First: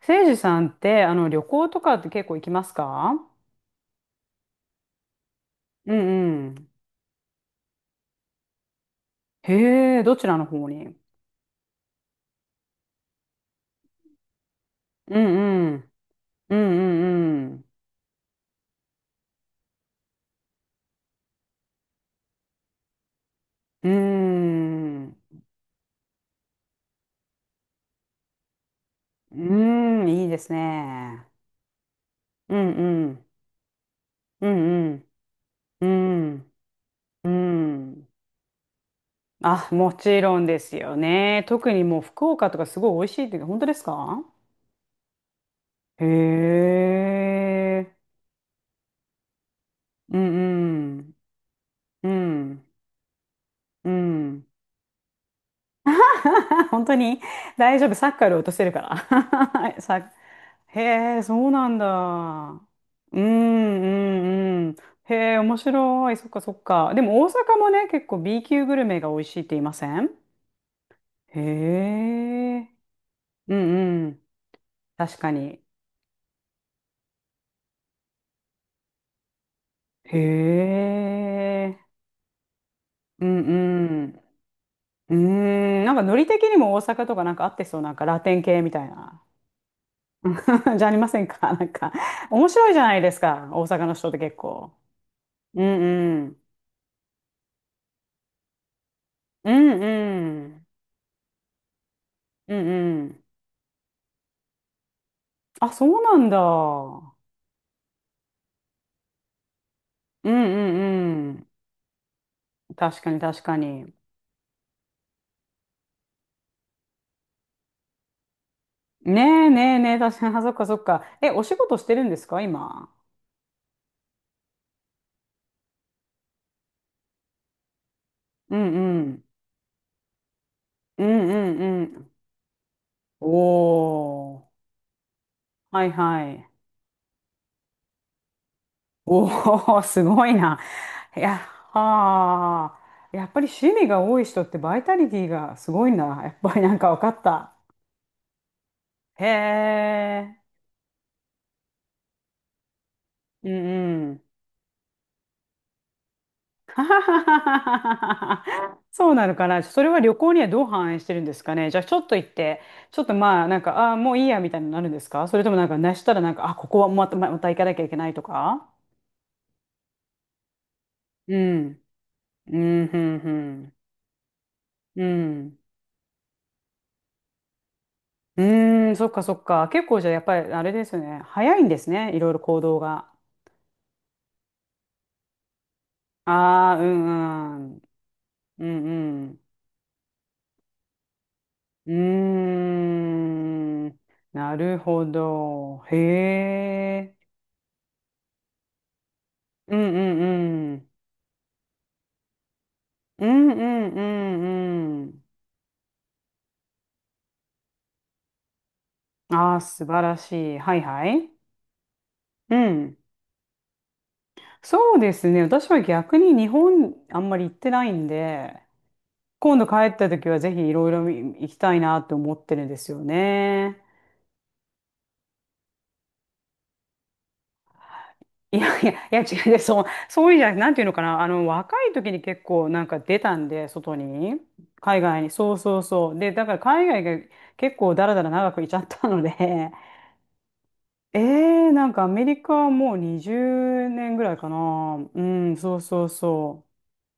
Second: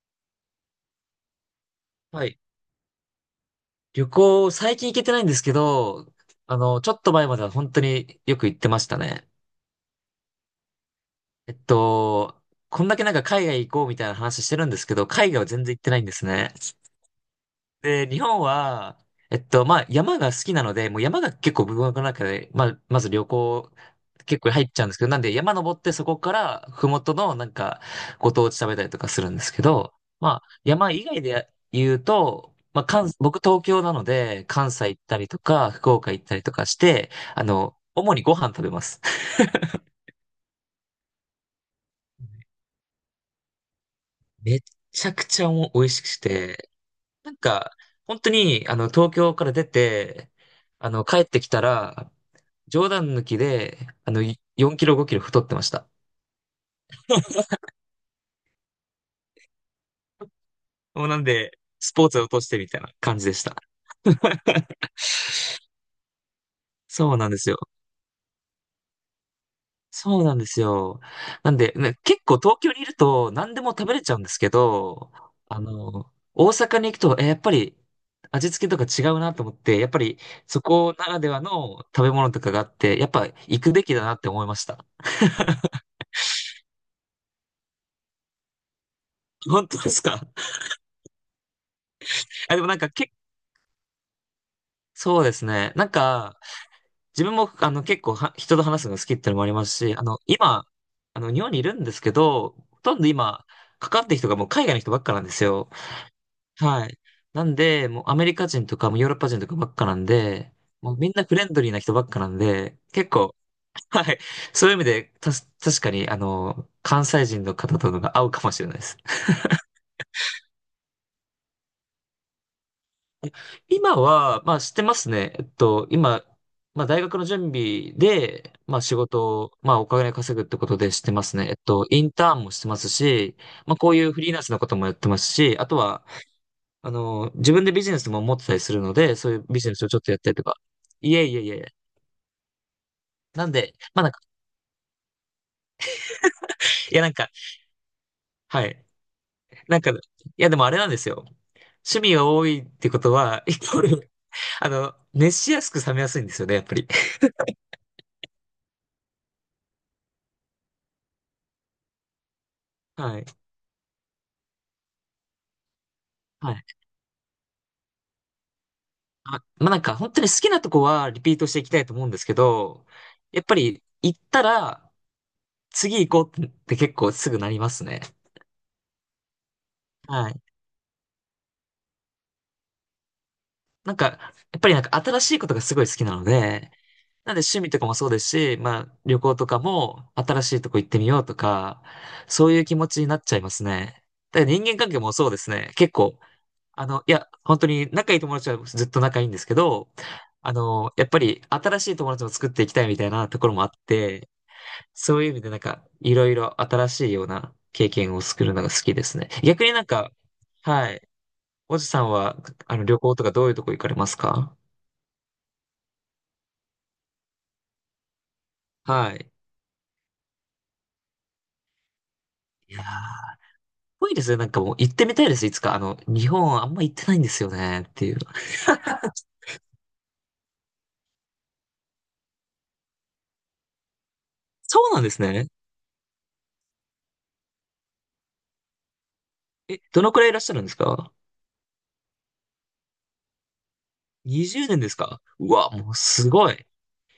せいじさんって、旅行とかっては結構い。行きますか？旅行、最近行けてないんですけうど、んうん。ちょっと前までは本当によく行ってましたね。へえ、どちらの方に？えっと、こんだけ海外行こうみたいな話してるんですけど、う海外は全然んう行ってん。ないんですね。うんうんで、日本は、山が好きなので、もう山が結構僕の中で、まず旅行、う結構入っちゃうんですん。けうーど、なんでん。山登ってそこから、ふもとのご当地食べたりとかするうんですけど、ーん、いいです山以外ね。で言うと、うんうん。僕東京なので、う関ん西う行っん。たりとか、う福岡行ったりとん。かして、うん。主にご飯食べます。あ、もちろんですよね。特にもう福岡とかすごい美味しいっていうか、本当ですか？めっちゃくちゃお美味しへくて、なんか、え。本当に、東京から出うて、んうん。帰ってきたうら、ん。冗談抜きで、うん。4キロ5キロ太ってました。本当に大丈夫。サッカーより落とせるから。へもうなえ、んそうで、なんスポーツを落としだ。てみたいな感うんじでした。うんうん。へえ、面白い。そっかそっか。でそうもな大んですよ。阪もね、結構 B 級グルメが美味しいって言いません？そうなんですよ。へなんで、ね、結構東え。京にいると何うでも食べれんうちゃうん。んですけど、確かに。大阪に行くと、え、やっぱり味付けとか違うなと思って、やっぱへりそこならではえ。の食べ物とかがあって、やっぱうん行くべきうだん。なって思いました。うーん、なんかノリ的にも大阪とかなんか合ってそう、なんかラテン系みたいな。本当ですか？ じゃありませんかなんか。面あ、でも白いなんじゃかないでけ、すか、大阪の人って結構。そうですうんね。うん。自分も、あの、結構は、人と話すのが好きってのもあうりますんし、うん。今、日本にいるんですけど、うんほとんうどん。今、かかってる人がもう海外の人ばっかなんですよ。あ、そうなんはい。だ。なんで、もうアメリカ人とか、もうヨーロッパ人とかばっかなんうんで、うもうみんなんうフレん。ンドリーな人ばっかなんで、確か結に構、確かに。はい。そういう意味で、確かに、関西人の方とのが合うかもしれないです。ねえねえねえ、確かに。あ、そっかそっか。え、お仕事してるんですか、今？今は、知ってますね。今、大学の準備で、うん仕うん。事を、お金稼ぐってことで知っうてまんうすね。んうイん。ンターンもしてますし、こういうフリーおランー。スのこともやってますし、あとはいは、はい。自分でビジネスも持ってたりするので、おそういうビジネー、スをちょっすとやっごたいりとか。な。いいえいや、えいえ。はあ。やっぱりなん趣で、味がまあなんか、多い人ってバイタリティがすごいな。やっぱりなんかい分やかなんっか、た。はい。へなんか、いえ。でもあれなんですよ。趣味が多いってことは、うんイコール、うん。熱しやすく冷めやすいんですよね、やっぱ はり。ははははそうなのかな。それは旅行にはどう反映してるんですかね。じゃあちょっと行って、ちょっとはい。まあなんか、ああー、もういいやみたいになるんですかそれともなんか、なしたらなんか、はあ、い。ここはまた、ままた行かなきゃいけないとか？本当に好きなとこはリピうートしていきたん。いと思うんですけうん、ど、うやっぱん、り行ったらうん。うん。次行こうって結構すぐなりますね。うーん、そっかそっか。結構じゃあやっはぱい。りあれですよね。早いんですね。いろいろ行動が。やっぱり新しいことがすごい好きなので、ああ、うなんで趣味ん、うとん。かもそうですし、うん旅う行ん。とかも新しいとこ行ってみようとか、うそうーいう気持ちになっちゃいますん。ね。だからな人間る関係ほもそうですね。ど。結へ構、え。本当に仲いい友達はずっと仲いいんですけうど、んうんうん。やっぱり新しい友達も作っていきたいみたいうなとこんうろもあっんて、うんうそういん。う意味でいろいろ新しいような経験を作るのが好きですね。ああ、逆に素晴らしい。はいははい。い。おじさんは、うん。旅行とかどういうとこ行かれますか？そうですね。私は逆に日本あんまり行ってないんで、はい。今度帰った時はぜひいろいろ行きたいなって思ってるんいでやー、すよね。ぽいいですね。もう行ってみたいです。いつか。日本あんま行ってないんですよね。っていう。いやいや、いや違うで、そう、そういうんじゃなくて、なんていうのかな。若い時に結構なんか出たんで、外に。そう海なんです外に。ね。そうそうそう。で、だから海外が結構だらだら長くいちゃったので、え、どのくらいいらっしゃるんですか？ ええなんかアメリカはもう20年ぐらいか 20 年ですな。か？ううん、わ、そうもうそうすごそい。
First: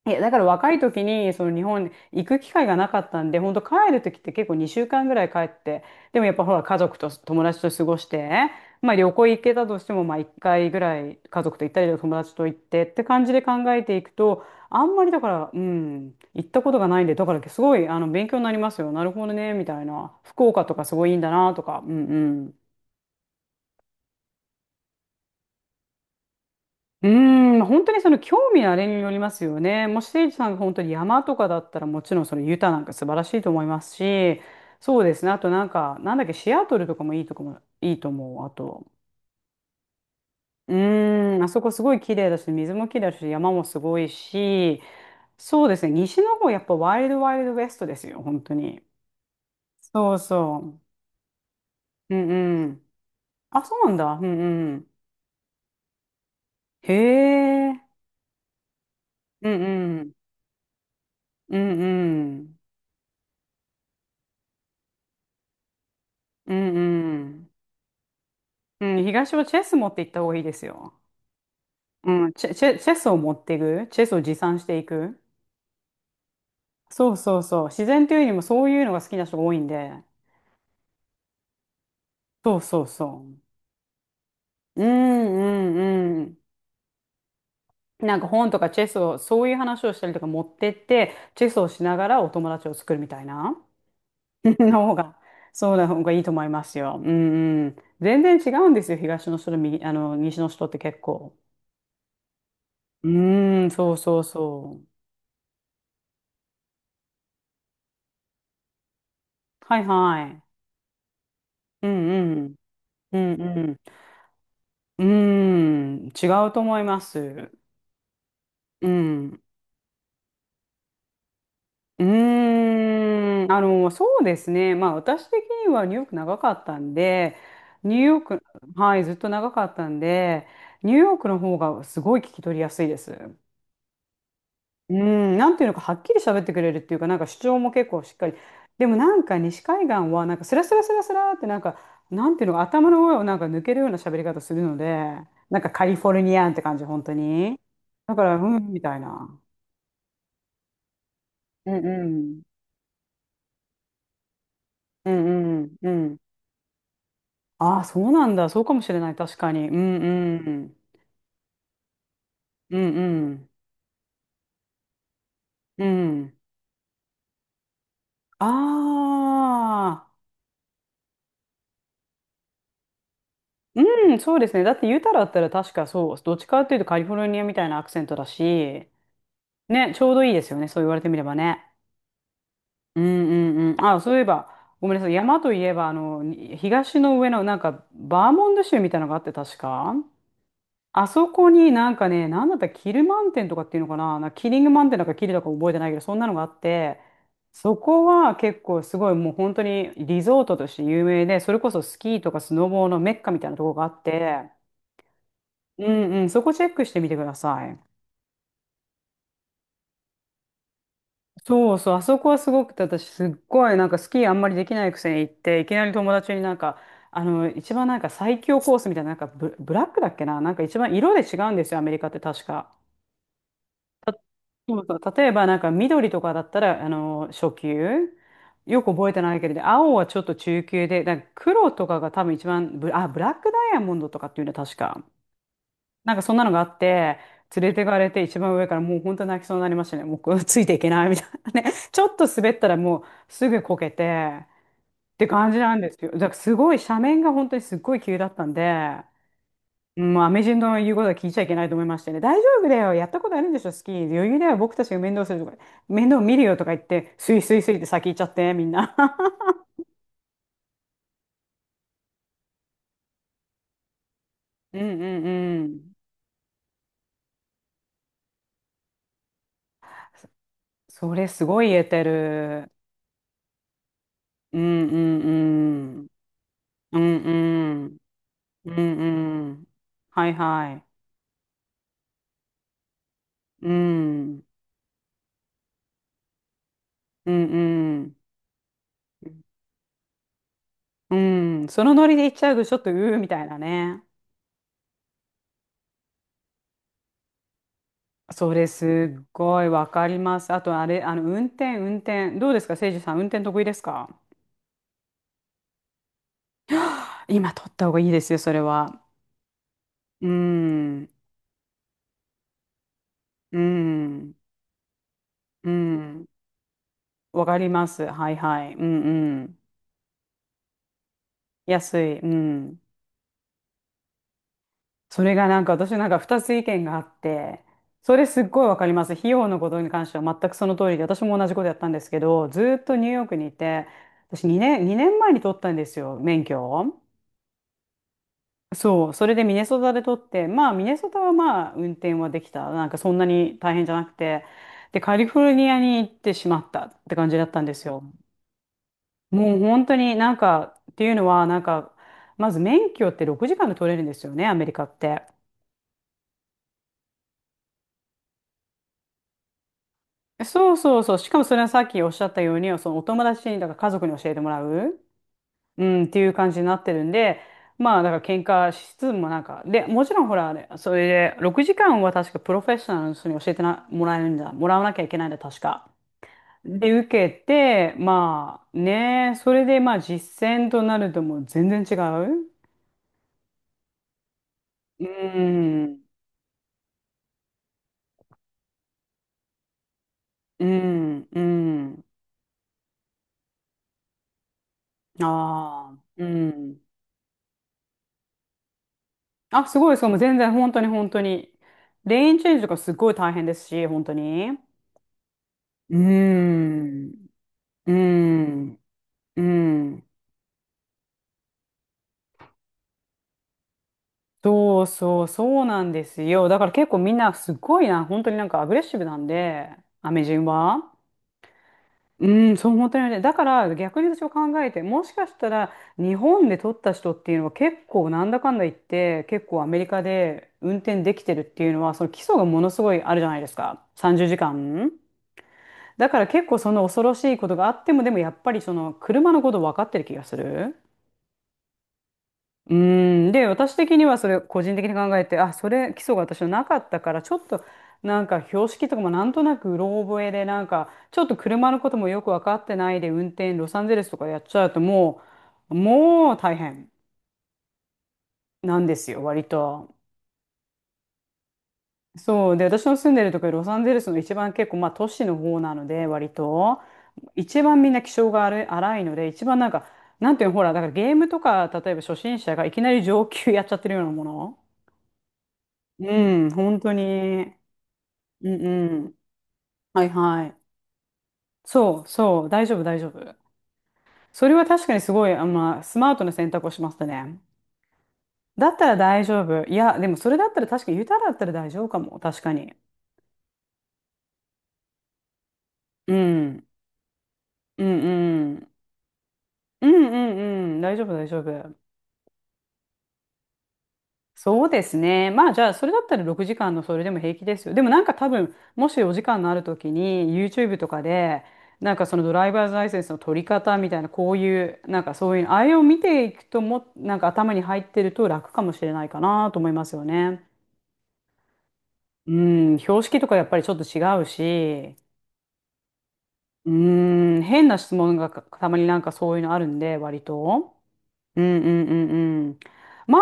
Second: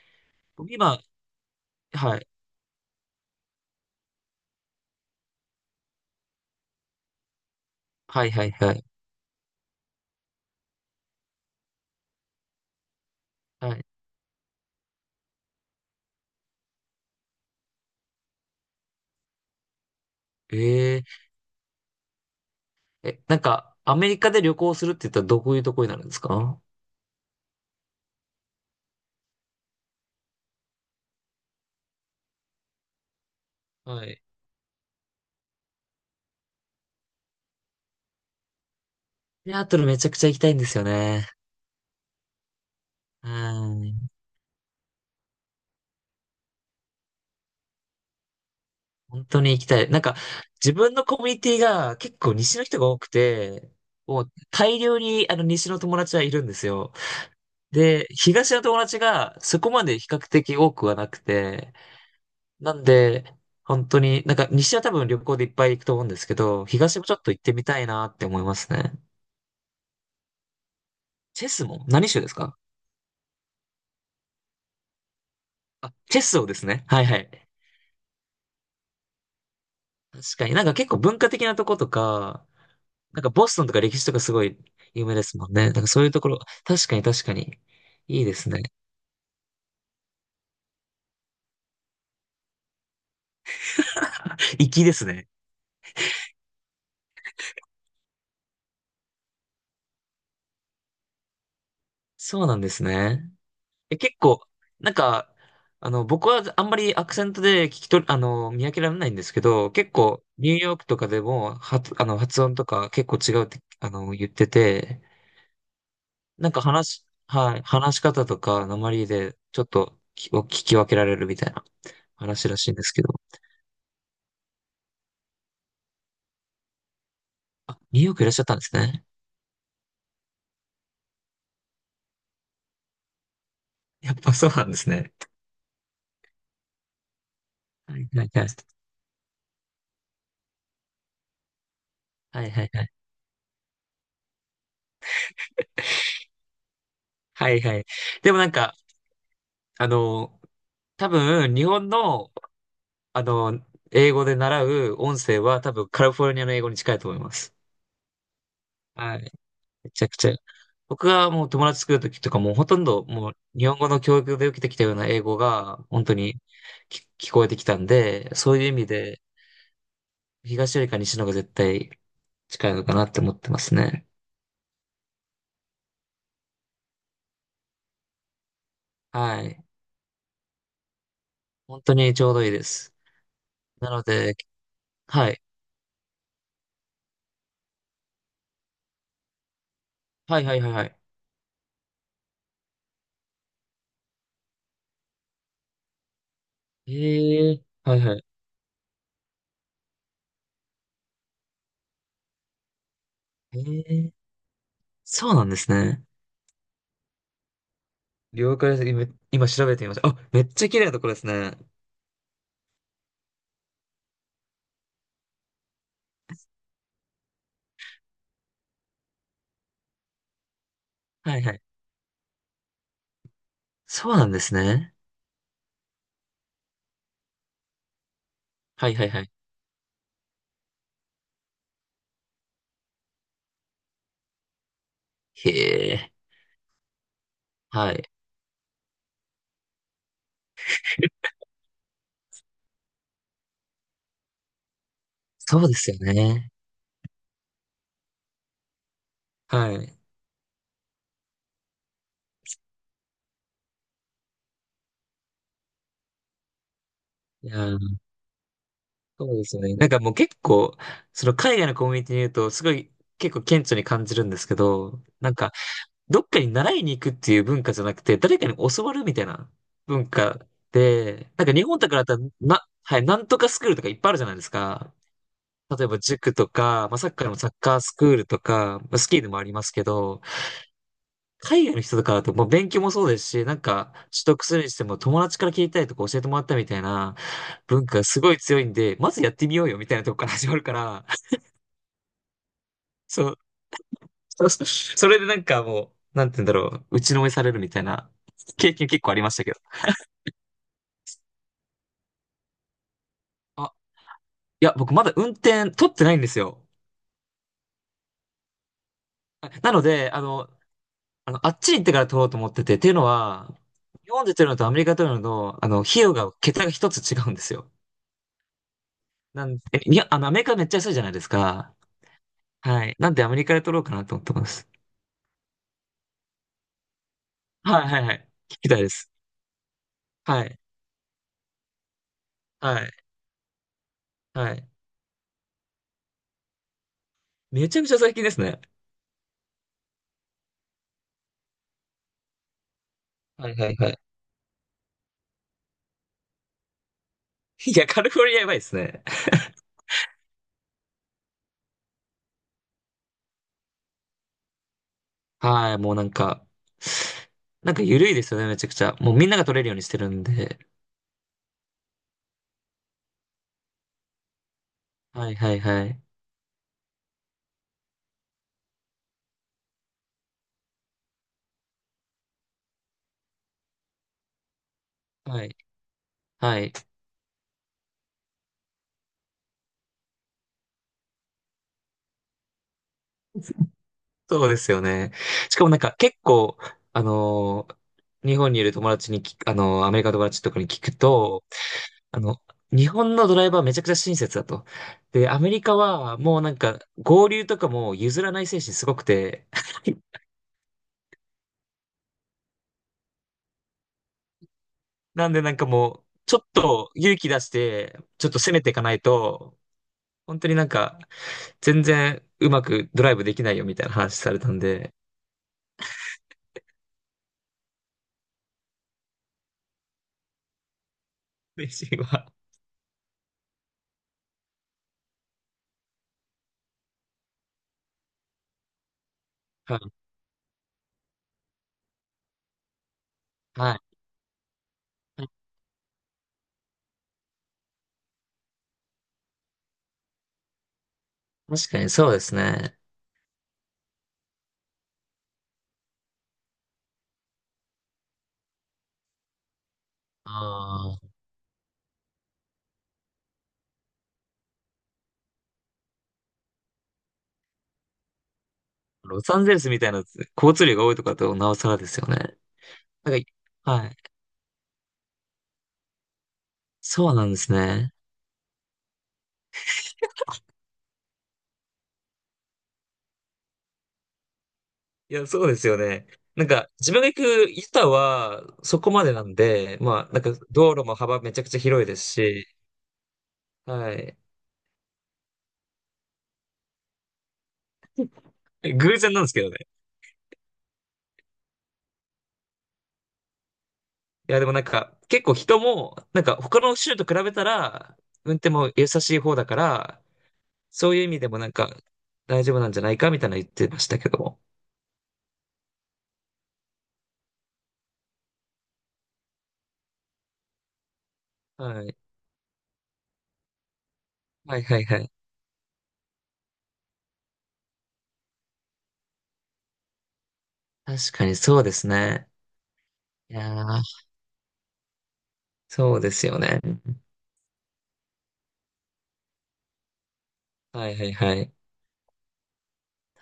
う。いや、だから僕若い今、時に、その日本にはい。行く機会がなかったんで、本当帰る時って結構2週間ぐらい帰って、でもやっぱほら家族と友達と過ごしはいはて、いはい。まあ旅行行けたとしても、まあ1回ぐらい家族と行ったり友達と行ってって感じで考はえい。ていくと、あんまりだから、うん、行ったことがないんで、だからすごい勉強になりますよ。なるほどね、みたいな。福岡とかすえごいいいんー、だなとか、うんうん。え、アメリカで旅行するって言ったらどういうとこになるんですか？うーん、本当にその興味のあれによりますよね。もし誠治さんが本当に山とかだったらもちろんそのユタなんか素晴らしいと思いますはい。し、そうですね。あとなんか、なんだっけ、シアトルとかもいいとこも、いいと思う。あと、シアトルめちゃくちゃ行きたいんでうすよね。ーん、あそこすごい綺麗だし、水も綺麗だし、う山もすごん。いし、そうですね。西の方やっぱワイルドワイルドウェストですよ、本当に。本当に行きたい。そう自そ分のコミュニティがう。結う構西んのう人ん。が多くあ、て、そうなんだ。うもうんう大ん。量に西の友達はいるんですへよ。え。で、東の友達がうそんこまでう比ん。較的多くはなくうて、んうん。なんで、本当に、西は多分旅行でいっぱい行くと思うんですけうど、ん東もちょうっと行っん。てみたいなって思いますうね。ん、東はチェス持って行った方がいいですよ。チェスも何州でうん、すチェ、か？チェ、チェスを持っていく。チェスを持参していく。あ、チェスをですね。はいそうはそうい。そう。自然というよりもそういうのが好きな人が多いんで。確かに結構文化的なとことか、そうそうそボストンとか歴史とかすごいう。う有名ですもんね。んうそういうとんうこん。ろ、確かに確かに。なんいいかです本とね。かチェスを、そういう話をしたりとか持ってって、チェスをしながらお友達を作るみたいな 粋ので方すが、ね。そうな方がいいと思いますよ。うんうん。全然違うんですよ。東の人と右、あの、西の人って結構。そうなんですうね。ん、そうえ、結そう構、そなんう。か、僕はあんまりアクセントで聞き取り、あの、見分けられないんですけど、はい結は構、い。ニューヨークとかでも、う発、あんの、う発音ん。とか結構うん違うって、うん。言ってて、うーん、違なんうとか思い話まし、す。はい、話し方とか、う訛りで、ん。ちょっとき、を聞き分けられるみたいなう話らしいんですけど、ーん、そうですね。まあ、私的にはニューヨーク長かったんで、あ、ニューニューヨーヨークいらっしゃク、ったんですはね。い、ずっと長かったんで、ニューヨークの方がすごい聞き取りやすいです。やっぱそうなんですうね。ん、なんていうのか、はっきり喋ってくれるっていうか、なんか主張も結は構いしっはかいり。はい。でもなんか西海岸は、なんかスラスラスラスラって、なんか、なんはていいうのか、はいはい。頭の上をなんか抜けるような喋り方するので、なんかカリフォルニアンって感じ、本当はに。いはい。だかでら、もうん、みたいな。あの、多分、日うん本うの、ん。あの、英語で習うう音ん声はう多ん分うカリん。フォルニアの英語に近いと思います。ああ、そうなんだ。そうかもしれない。はい。確かに。うめんちゃくちゃ。うん。僕がもう友達作るときとかもうほとうんんどうもうん。日本語の教育で受けてきたような英語がう本当ん。にき聞こえてきたんで、あそういう意味であ。東よりか西の方が絶対近いのかなって思ってますね。うん、そうですね。だって言うたらあったら確かそう、どっちかっていうとカリフォルニアみたいなアクセントだし、はい。ね、ちょうどいいですよね。そう言われてみればね。本当にちょうどいいです。うんうんうん。なあ、のそういえで、ば、ごめんなさい。は山い。といえば、東の上の、なんか、バーモント州みたいなのがあって、確か。はいはいはいはい。あそこになんかね、なんだったらキルマンテンとかっていうのかな、なんかキリングマンテンなんかキルだか覚えてないけど、そんなのがあって、ええそはいこはい。は結構すごいもう本当にリゾートとして有名で、それこそスキーとかスノボーのメッカみたいなえとこがあっえ、て、そうなんですうね。んうん、そこチェックしてみてください。了解です。今調べてみました。あ、めっちゃ綺麗なところですね。そうそう、あそこはすごくて、私すっごいなんかスキーあんまりできないくせに行って、いきなり友達になんか、一番なんか最強コースみたいな、なんかブラックだっけな、なんか一番色で違はいうはんい。ですよ、アメリカって確か。そたうなんですそうね。そう、例えばなんか緑とかだったら、初級。よはくいは覚いえはてい。ないけれど、青はちょっと中級で、なんか黒とかが多分一番ブラックダイヤモンドとかっていうのは確か。へえ、なんかそんなのがあって、連れてはかれい。て一番上からもう本当泣きそうになりましたね。もう ついていけないみたい なね。ちょっと滑ったらもうすぐこけてって感そじうでなんすでよすよ。だからね。すごい斜面が本当にすっごい急だったんで、はい。もうアメ人の言うことは聞いちゃいけないと思いましてね。大丈夫だよ。やったことあるんでしょ、スキー。余裕だよ。僕たちが面倒するとか、面倒見るよとか言って、スイいスやイスイってー、先行っちゃって、みんな。そう ですよね。なんかもう結構、その海外のコミュニティにいると、すごい結構顕著に感じるんですけうんど、うんうん。どっかに習いに行くっていう文化じゃなくて、誰かに教わるみたいな文そ化それで、すご日い言本えとかだてったら、る。はい、なんとかスクールとかいっぱいあるじゃないですうんか。うん例えばうん。塾とか、うサッんカーのサッカーうスん。クールとうか、んスキーでもあうりまん。すけど、はいは海外の人とかだともう勉強もそうですし、い。う取ん。得するにしても友達から聞いたりとか教えてもらったみたいなうん文化うがん。すごい強いんで、まずやってみようよみたいなとこから始まるから、うん。そのノリで行っちゃうと、ちょっと、うーみそう、たいなね。そう それでなんかもう、なんて言うんだろう、打ちのめされるみたいなそれ経験結構すありっましたけど。ごいわかります。あと、あれ、運転。どうですか、せいじさん、運転得意あ、ですか？いや、僕まだ運転取ってないんですよ。今取った方がいいですよ、それは。あなので、あうの、ん。あっちに行ってから取ろうと思ってて、っていうのは、う日本でん。取るのとアメリカで取るのと、う費用ん。が、桁が一つ違うんでわすかりよ。ます。はいはい。うんうなんん。で、えいや、あの、アメリカめっちゃ安いじゃないですか。安い。うん。はい。なんでアメリカで取ろうかなと思ってます。それがなんか私なんか二つ意見があって、はいはいはそれい。すっ聞ごいきわたいかでります。す。費用のことに関してはは全くい。その通りで、私も同じことやったんですけど、ずーはっい。とニューヨークにいて、私はい。2年前に取ったんですよ、免許を。めちゃくちゃ最近ですね。そう、それでミネソタで取って、まあミネソタはまあ運転はできた。なんかそんなはいには大い変はじゃい。なくて、で、カリフォルニアに行ってしまったって感じだったんでいや、すカよ。リフォルニアやばいですね。もう本当になんか、っていうのはなんか、まず免許って6時間で取れるんですよね、アメリカって。はい、もうなんか、なんか緩いですよね、めちゃくちゃ。もうみんなが取れるようにしてるんで。そうそうそう。しかもそれはさっきおっしゃったように、そのお友達に、だから家族に教えてもらう、はいはいはうい。ん、っていう感じになってるんで、まあ、だから喧嘩しつつもなんか、で、もちろんほら、あれそれで、6時間は確かプロフェッショナルの人に教えてな、もらえるんだ、もらわなきゃいけないんだ、はい。確か。はい。で、受けて、まあ、ね、それで、まあ、実践となるともう全然違う。そうですようね。しかもなんかん、結構、あのー日本にいる友達にき、アメリカの友達とかうに聞くん、うと、ん、あの、日本のドライバーめちゃくちゃ親切だと。で、アメリカああ、はうもうなんん。か合流とかも譲らない精神すごくて、あ、すごい、そう、もう 全然、本当に本当に。レーンチェンジとかすごい大変ですし、本当に。なんでなんかうーもう、ちょっとん、勇気出しうーて、ちょっと攻めてん、いかないうーと、ん。本当になんか、全然うまくドライブできないよみたいな話されたんそうで、そう、そうなんですよ。だから結構みんなすごいな、本当になんかアグレッシブなんで、アメ人は。嬉しいわ。うん、そう、本当にね。だから逆に私は考えて、もしかしたら日本で取った人っていうのは結構なんだかんだ言って、結構アはメリい。カで運転できてるっていうのは、その基礎がものすごいあるじゃないですはい。か。30時間。だから結構その恐ろしいことがあっても、でもやっぱりその車のこと分かってる気がする。確かにそうですうね。ーん。で、私的にはそれ個人的に考えて、あ、それ基礎が私はなかったから、ちょっと標識とかもなんとなくうろ覚えで、なんかああ、ちょっと車のこともよく分かってないで運転、ロサンゼルスとかやっちゃうともう大変なんですロよ、サ割ンゼルスみたいと。な交通量が多いとかだとなおさらですよね。そう。で、私の住んなんでるか、ところ、ロサンはゼい。ルスの一番結構、まあ都市の方なので、割と。そうなんです一番みんね。な気性が荒い荒いので、一番なんか、なんていうの、ほら、だからゲームとか、例えば初心者がいきなり上級やっちゃってるようなもの。いや、そうですよね。うなんん、か、本自当分に。が行くユタはうんそこうまでん。なんで、はまいあ、なんかはい。道路も幅めちゃくちゃ広いでそすうそう、し、大丈夫大丈夫。はい。それは確かにすごい、あ、まあ、スマートな選択をしましたね。だった偶ら然なん大です丈けどね。夫。いや、でもそれだったら確かに、ユタだったら大丈夫かも。確かに。いや、でもなんか、結構人も、うなんか他ん。の州と比べたうら、ん運転うん。も優しい方だかうら、んうんうん。そ大ういう丈意夫味大でも丈なんか、夫。大丈夫なんじゃないかみたいなの言ってましたけども。そうですね。まあじゃあ、それだったら6時間のそれでも平気ですよ。でもなんか多分、もしお時間のあるときに YouTube とかで、はない。んかそのドライバーズライセンスの取り方みたいな、こうはいいはう、いはなんい。かそういうの、あれを見ていくとも、なんか頭に入ってると楽かもしれないかなと思いますよね。確かにそうですね。うん、標識といかややっぱりちょっとー、違うし、そうですよね。うん、変な質問がかたまになんかそういうのあるんで、割と。はいはいはうんい。うんうんうん。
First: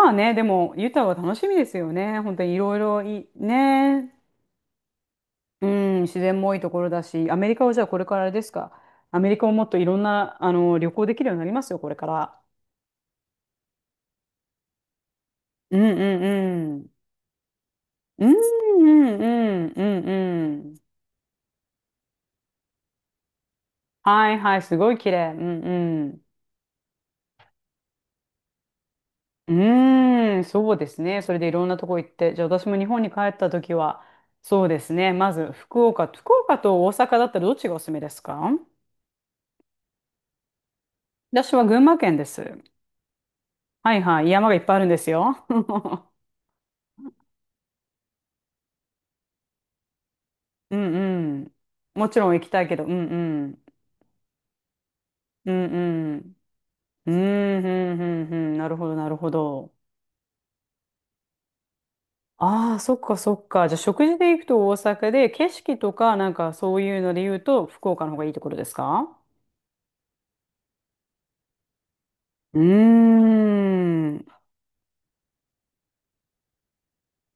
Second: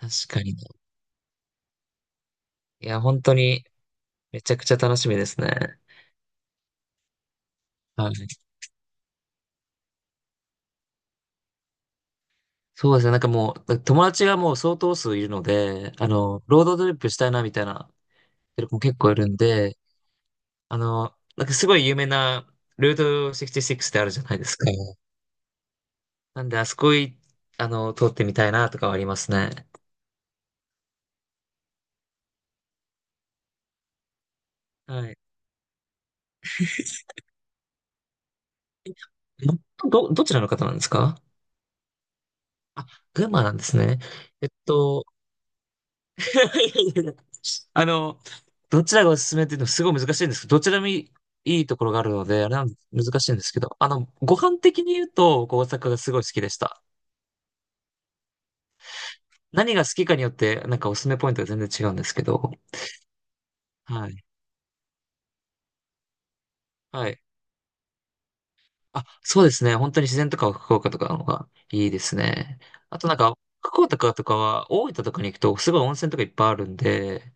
確あね、かでにね。も、ユタは楽しみですよね。本当にいろいいや、ろ本い、当にね、めちゃくちゃ楽しみですうね。ん、自然も多いところだし、アメリカはじゃあこれはからあれでい。すか？アメリカをもっといろんな、あの、旅行できるようになりますよ、これから。そうですね。なんかもう、友達がもう相当数いるのうんで、あうんの、ローうドトん。リップしたいなみたいな、うんもう結構いんうるんんで、うんうあん。の、なんかすごい有名なルート66ってあるじゃはないいですはい、か。すごい綺麗。うんうん。なんで、あそこい、あの、通ってみたいなとかはありますうね。ーん、そうですね。それでいろんなとこ行って。じゃあ私も日本に帰った時は、そうですはね。い。まず福岡と大阪だったらどっちがおすすめですか？ど、どちらの方なんですか？私は群馬県です。あ、群馬なんですはね。いはい、えっ山がいっぱいあるんでと、すよ。いやいやいや、あの、どちらがおすすめっていうのはすごい難しいんですけど、どちうらもいい、んうん。いいところがあもるちのろん行で、あれきたないん、けど、うんう難しいんですけん。ど、あの、ご飯的に言うと、うこうん大阪がすうごい好ん。きでした。うん、うん、うん、うん。なるほど、なるほど。何が好きかによって、なんかおすすめポイントが全然違うんですけど、ああ、そっか、そっか。じゃあ、食は事い。で行くと大阪で、景色とか、なんかそういうはのい。で言うと、福岡の方がいいところですあ、か？そうですね。本当に自然とか福岡とかの方がいいですね。うーあとなんか、福岡とかとかん。は、大分とかに行くと、すごい温泉とかいっぱいあるんで、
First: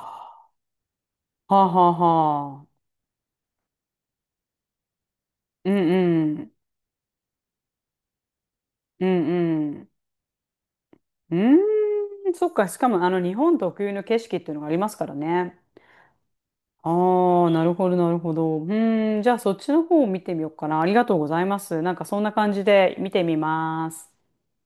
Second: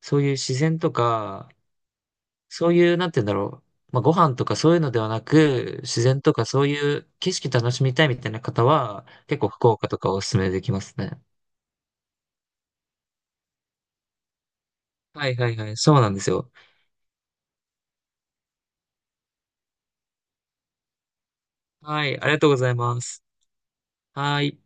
そういう自然とか、あ、はあ、はあ。そういう、なんて言うんだろう。まあ、ご飯とかそういうのではなうく、自然とんうかん。そういう景色楽しみたいみたいな方うは、ん結構福う岡ん。とかおすすめできますね。うーん、そっか。しかも、あの、日本特有の景色っていうのがありますからはいはいね。はい。そうなんですよ。ああ、なるほど、なるほど。うーん、じゃあそっちの方を見てみようかな。ありがとうございます。なんかはい。そんありながとう感ごじざいでま見す。てみます。はい。